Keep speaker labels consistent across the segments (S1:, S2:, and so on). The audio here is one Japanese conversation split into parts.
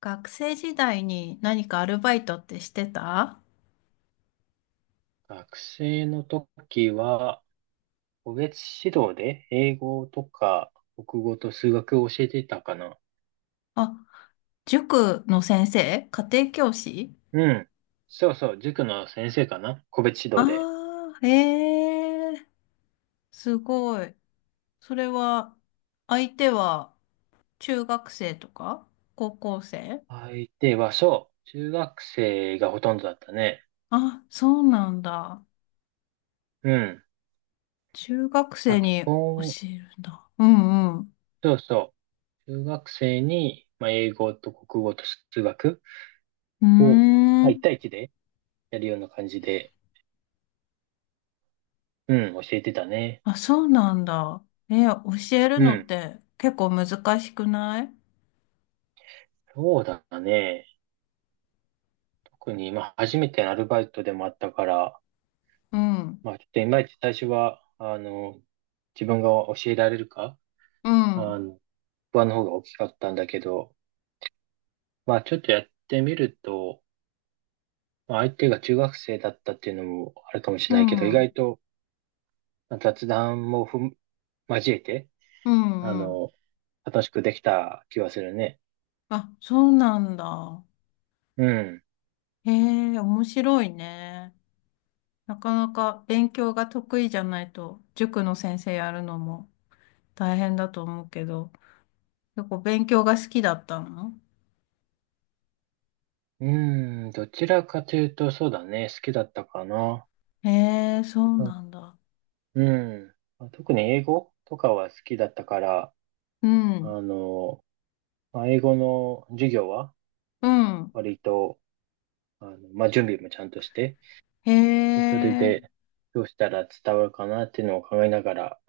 S1: 学生時代に何かアルバイトってしてた？
S2: 学生の時は、個別指導で英語とか国語と数学を教えていたかな。
S1: あ、塾の先生？家庭教師？
S2: うん。そうそう、塾の先生かな。個別指
S1: あ
S2: 導で。
S1: あー、へえ、すごい。それは、相手は中学生とか高校生？
S2: 相手は、そう、中学生がほとんどだったね。
S1: あ、そうなんだ。
S2: うん。
S1: 中学
S2: ま
S1: 生
S2: あ、基
S1: に教
S2: 本、
S1: えるんだ。うんうん。
S2: そうそ中学生に、英語と国語と数学
S1: うー
S2: を、1
S1: ん。
S2: 対一でやるような感じで、うん、教えてたね。
S1: あ、そうなんだ。え、教える
S2: う
S1: のっ
S2: ん。
S1: て結構難しくない？
S2: そうだね。特に、まあ、初めてのアルバイトでもあったから、
S1: うん。
S2: まあ、ちょっといまいち最初は、自分が教えられるか、
S1: う
S2: あ
S1: ん。
S2: の、不安の方が大きかったんだけど、まあ、ちょっとやってみると、まあ、相手が中学生だったっていうのもあるかもし
S1: う
S2: れないけど、意
S1: ん。
S2: 外とまあ雑談も交えて、
S1: う
S2: あ
S1: んうん。
S2: の、楽しくできた気はするね。
S1: あ、そうなんだ。
S2: うん。
S1: へえ、面白いね。なかなか勉強が得意じゃないと、塾の先生やるのも大変だと思うけど、結構勉強が好きだったの？
S2: うん、どちらかというと、そうだね、好きだったかな。
S1: へえ、そう
S2: あ
S1: なんだ。
S2: うん。まあ特に英語とかは好きだったから、
S1: うん、
S2: あの、まあ、英語の授業は、
S1: うん。
S2: 割と、まあ、準備もちゃんとして、
S1: へ
S2: でそれ
S1: え、
S2: で、どうしたら伝わるかなっていうのを考えながら、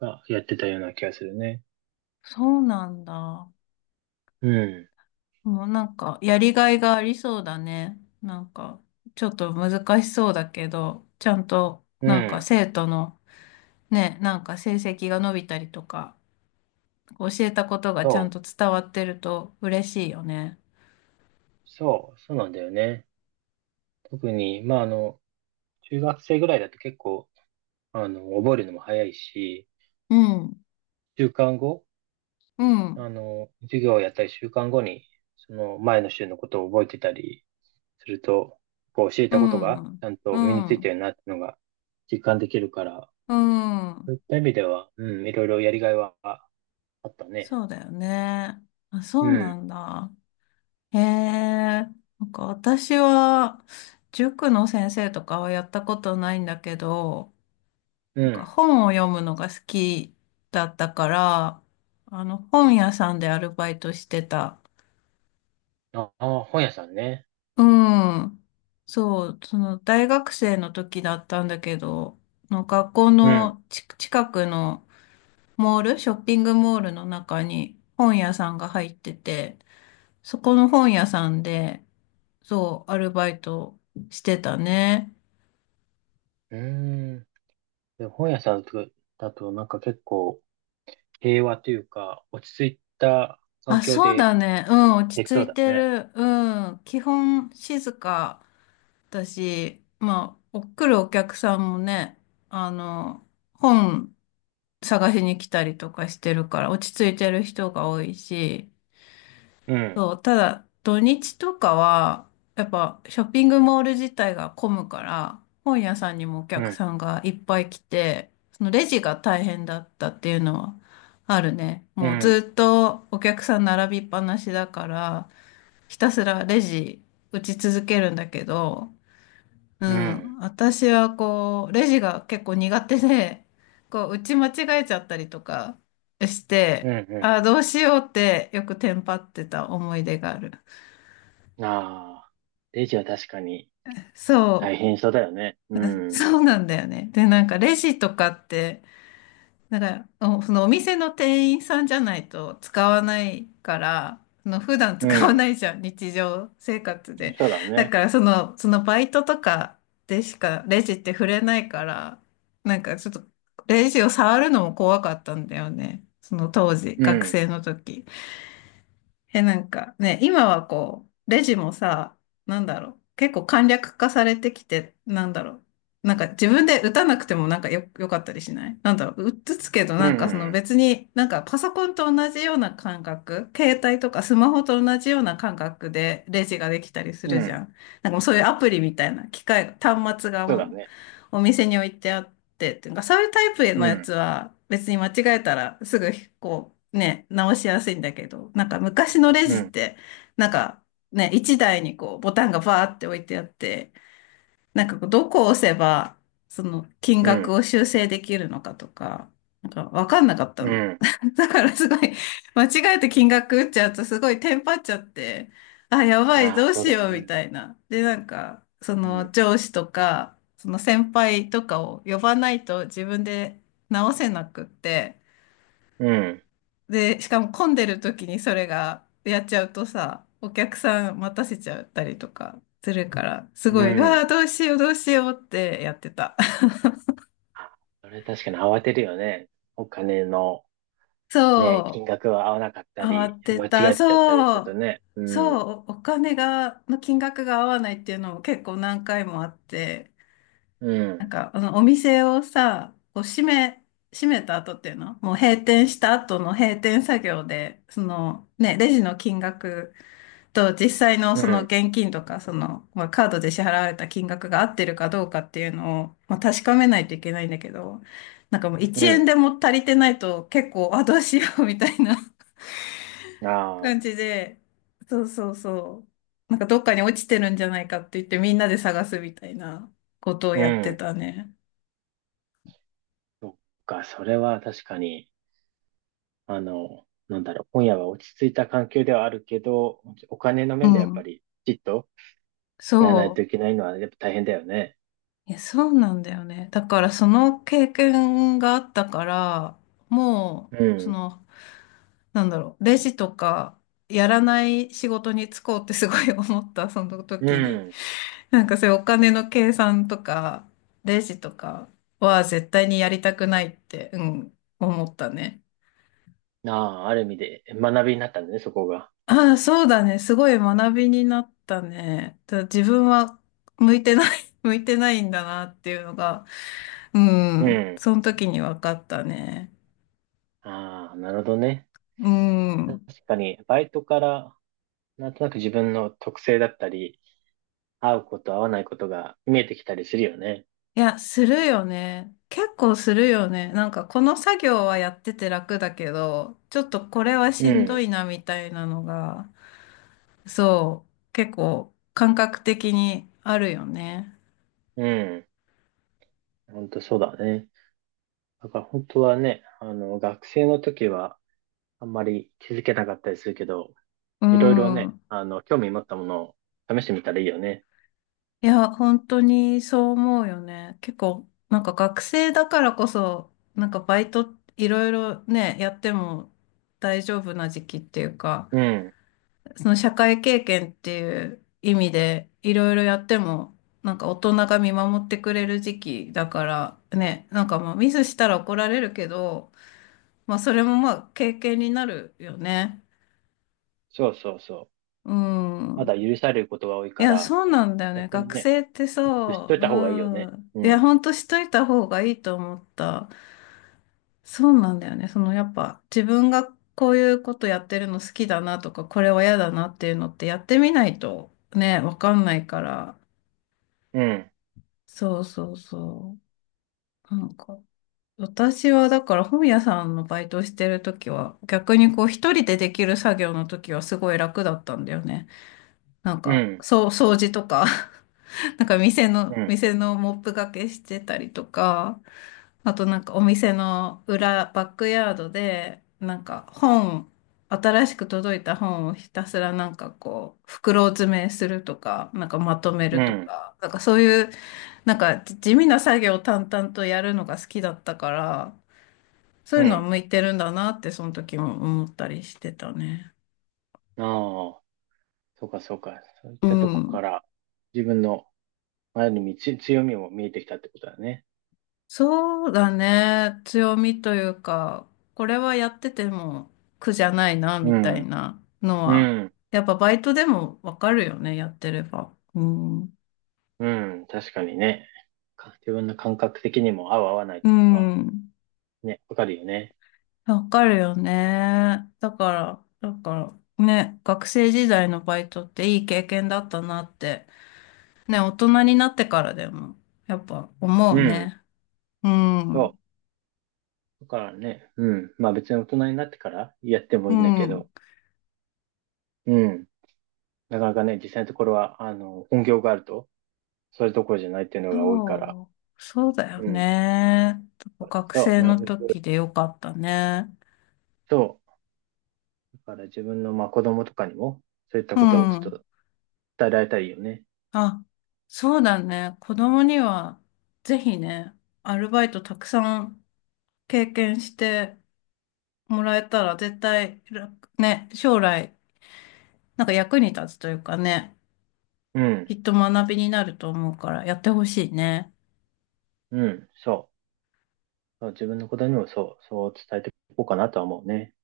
S2: あ、やってたような気がするね。
S1: そうなんだ。
S2: うん。
S1: もうなんか、やりがいがありそうだね。なんか、ちょっと難しそうだけど、ちゃんと、
S2: う
S1: なんか
S2: ん。
S1: 生徒の、ね、なんか成績が伸びたりとか、教えたことがちゃん
S2: そ
S1: と
S2: う。
S1: 伝わってると嬉しいよね。
S2: そう。そうなんだよね。特に、中学生ぐらいだと結構、覚えるのも早いし、
S1: うん、
S2: 週間後、
S1: うん、
S2: 授業をやったり週間後に、その前の週のことを覚えてたりすると、こう教え
S1: う
S2: たことがち
S1: ん、
S2: ゃんと
S1: う
S2: 身についた
S1: ん、
S2: よなっていうのが実感できるから、
S1: う
S2: そう
S1: ん。
S2: いった意味では、うん、いろいろやりがいはあったね。
S1: そうだよね。あ、そ
S2: う
S1: うな
S2: ん、
S1: んだ。へえ。なんか私は塾の先生とかはやったことないんだけど、
S2: う
S1: なんか
S2: ん。
S1: 本を読むのが好きだったから、あの本屋さんでアルバイトしてた。
S2: ああ、本屋さんね。
S1: うん。そう、その大学生の時だったんだけど、の学校
S2: うん。
S1: のち近くのモール、ショッピングモールの中に本屋さんが入ってて、そこの本屋さんで、そう、アルバイトしてたね。
S2: うーん。で、本屋さんだと、なんか結構平和というか、落ち着いた環
S1: あ、
S2: 境
S1: そう
S2: で
S1: だね。うん、落
S2: できそ
S1: ち
S2: う
S1: 着い
S2: だ
S1: て
S2: ね。
S1: る。うん、基本静かだし、まあ、お来るお客さんもね、あの、本探しに来たりとかしてるから、落ち着いてる人が多いし、
S2: うん、
S1: そう、ただ土日とかは、やっぱショッピングモール自体が混むから、本屋さんにもお
S2: う
S1: 客
S2: ん、
S1: さんがいっぱい来て、そのレジが大変だったっていうのはあるね。
S2: う
S1: もう
S2: ん、
S1: ずっとお客さん並びっぱなしだから、ひたすらレジ打ち続けるんだけど、う
S2: うん、
S1: ん。私はこう、レジが結構苦手で、こう、打ち間違えちゃったりとかし
S2: う
S1: て、
S2: ん、
S1: あ
S2: う
S1: あ、どうしようってよくテンパってた思い出がある。
S2: ん。ああ、レジは確かに
S1: そ
S2: 大
S1: う。
S2: 変そうだよね。うん、
S1: そうなんだよね。で、なんかレジとかって、だから、そのお店の店員さんじゃないと使わないから、その普段
S2: う
S1: 使わ
S2: ん、
S1: ないじゃん、日常生活で。
S2: そうだ
S1: だ
S2: ね。
S1: から、そのバイトとかでしかレジって触れないから、なんかちょっとレジを触るのも怖かったんだよね。その当時、
S2: う
S1: 学
S2: ん、
S1: 生の時。え、なんかね、今はこう、レジもさ、なんだろう、結構簡略化されてきて、なんだろう、なんか自分で打たなくてもなんかよかったりしないなんだろう、打つけど
S2: う
S1: なんかその
S2: ん、
S1: 別になんかパソコンと同じような感覚、携帯とかスマホと同じような感覚でレジができたりす
S2: うん、
S1: る
S2: う
S1: じゃ
S2: ん、
S1: ん。なんかもうそういうアプリみたいな機械、端末が
S2: そうだ
S1: も
S2: ね。
S1: うお店に置いてあってて、っていうか、そういうタイプの
S2: う
S1: やつ
S2: ん、
S1: は別に間違えたらすぐこうね、直しやすいんだけど、なんか昔のレ
S2: う
S1: ジっ
S2: ん、
S1: て、なんかね、一台にこうボタンがバーって置いてあって、なんかこうどこを押せば、その金
S2: う
S1: 額
S2: ん、
S1: を修正できるのかとか、なんかわかんなかった
S2: う
S1: の。
S2: ん。
S1: だからすごい、間違えて金額打っちゃうとすごいテンパっちゃって、あ、やばい、
S2: あ
S1: ど
S2: あ、
S1: う
S2: そう
S1: し
S2: だよ
S1: ようみ
S2: ね。
S1: たいな。で、なんか、そ
S2: う
S1: の
S2: ん。
S1: 上司とか、その先輩とかを呼ばないと自分で直せなくって、
S2: うん。
S1: で、しかも混んでる時にそれがやっちゃうとさ、お客さん待たせちゃったりとかするから、すご
S2: う
S1: い、うわあ、
S2: ん。
S1: どうしよう、どうしようってやってた。
S2: あ、それ確かに慌てるよね。お金の ね、金
S1: そ
S2: 額が合わなかっ
S1: う、
S2: た
S1: 慌
S2: り、
S1: て
S2: 間違っ
S1: た、
S2: ちゃったりす
S1: そ
S2: ると
S1: う、
S2: ね。う
S1: そ
S2: ん。
S1: う、おお金が、の金額が合わないっていうのも結構何回もあって、
S2: う
S1: なん
S2: ん。
S1: か、お店をさ、こう閉めた後っていうの、もう閉店した後の閉店作業で、その、ね、レジの金額と実際の
S2: う
S1: その
S2: ん。
S1: 現金とか、その、まあ、カードで支払われた金額が合ってるかどうかっていうのを、まあ、確かめないといけないんだけど、なんかもう1円
S2: う
S1: でも足りてないと結構 あ、どうしようみたいな
S2: ん。あ
S1: 感
S2: あ。
S1: じで、そうそうそう。なんかどっかに落ちてるんじゃないかって言ってみんなで探すみたいなことを
S2: う
S1: やって
S2: ん。
S1: たね。
S2: そっか、それは確かに、なんだろう、今夜は落ち着いた環境ではあるけど、お金の
S1: う
S2: 面でやっぱ
S1: ん。
S2: り、きちっとやらないと
S1: そう。
S2: いけないのは、やっぱ大変だよね。
S1: いや、そうなんだよね。だからその経験があったから、も
S2: う
S1: う、そ
S2: ん。
S1: の、なんだろう、レジとか、やらない仕事に就こうってすごい思った、その
S2: う
S1: 時に。
S2: ん。
S1: なんかそういうお金の計算とか、レジとかは絶対にやりたくないって、うん、思ったね。
S2: ああ、ある意味で学びになったんだね、そこが。
S1: ああ、そうだね。すごい学びになったね。ただ自分は向いてない、向いてないんだなっていうのが、う
S2: う
S1: ん、
S2: ん。
S1: その時に分かったね。
S2: ああ、なるほどね。
S1: う
S2: 確
S1: ん。
S2: かに、バイトから、なんとなく自分の特性だったり、合うこと、合わないことが見えてきたりするよね。
S1: いや、するよね。結構するよね。なんかこの作業はやってて楽だけど、ちょっとこれは
S2: う
S1: しんど
S2: ん、
S1: いなみたいなのが、そう、結構感覚的にあるよね。
S2: うん。本当そうだね。だから本当はね、学生の時は、あんまり気づけなかったりするけど、
S1: う
S2: いろいろね、
S1: ん。
S2: 興味持ったものを試してみたらいいよね。
S1: いや、本当にそう思うよね。結構、なんか学生だからこそ、なんかバイトいろいろね、やっても大丈夫な時期っていうか、
S2: うん。
S1: その社会経験っていう意味でいろいろやっても、なんか大人が見守ってくれる時期だからね、なんかまあミスしたら怒られるけど、まあそれもまあ経験になるよね。
S2: そうそうそう。
S1: う
S2: ま
S1: ん。
S2: だ許されることが多い
S1: い
S2: か
S1: や、
S2: ら、
S1: そうなんだよね。
S2: 逆に
S1: 学
S2: ね、
S1: 生ってさ、
S2: 知っといた方がいいよ
S1: う
S2: ね。
S1: ん。
S2: う
S1: いや、
S2: ん、
S1: ほんとしといた方がいいと思った。そうなんだよね。そのやっぱ自分がこういうことやってるの好きだなとか、これは嫌だなっていうのってやってみないとね、わかんないから。
S2: うん、
S1: そうそうそう。なんか、私はだから本屋さんのバイトしてる時は、逆にこう一人でできる作業の時はすごい楽だったんだよね。なん
S2: う
S1: か、
S2: ん、
S1: そう、掃除とか。なんか店
S2: う
S1: の、
S2: ん、
S1: 店のモップがけしてたりとか、あとなんかお店の裏、バックヤードで、なんか本、新しく届いた本をひたすらなんかこう、袋詰めするとか、なんかまとめ
S2: う
S1: ると
S2: ん、
S1: か、なんかそういう、なんか地味な作業を淡々とやるのが好きだったから、そう
S2: う
S1: いうのは
S2: ん。
S1: 向いてるんだなって、その時も思ったりしてたね。
S2: ああ、そうかそうか。そういっ
S1: う
S2: たとこか
S1: ん。
S2: ら自分のある意味つ強みも見えてきたってことだね。
S1: そうだね。強みというか、これはやってても苦じゃないな、
S2: う
S1: みたい
S2: ん、
S1: なの
S2: う
S1: は、
S2: ん、
S1: やっぱバイトでもわかるよね、やってれば。うん。
S2: うん、確かにね。か自分の感覚的にも合う合わないっ
S1: う
S2: ていうのは
S1: ん。
S2: ね、わかるよね。
S1: わかるよね。だから、ね、学生時代のバイトっていい経験だったなって、ね、大人になってからでも、やっぱ思う
S2: うん、
S1: ね。うん。
S2: そう。だからね、うん。まあ別に大人になってからやっても
S1: う
S2: いいんだけ
S1: ん。
S2: ど、うん。なかなかね、実際のところは、本業があると、そういうところじゃないっていうのが多いから、
S1: そう、そうだよ
S2: うん。
S1: ね。学
S2: そう、
S1: 生
S2: な
S1: の
S2: るべ
S1: 時
S2: く、
S1: でよかったね。
S2: そう。だから自分の、まあ子供とかにも、そういった
S1: う
S2: ことをちょっ
S1: ん。
S2: と伝えられたらいいよね。
S1: あ、そうだね。子供には、ぜひね、アルバイトたくさん経験してもらえたら、絶対楽、ね、将来、なんか役に立つというかね、
S2: う
S1: き
S2: ん、
S1: っと学びになると思うから、やってほしいね。
S2: うん、そう。そう自分の子供にもそう、そう伝えていこうかなとは思うね。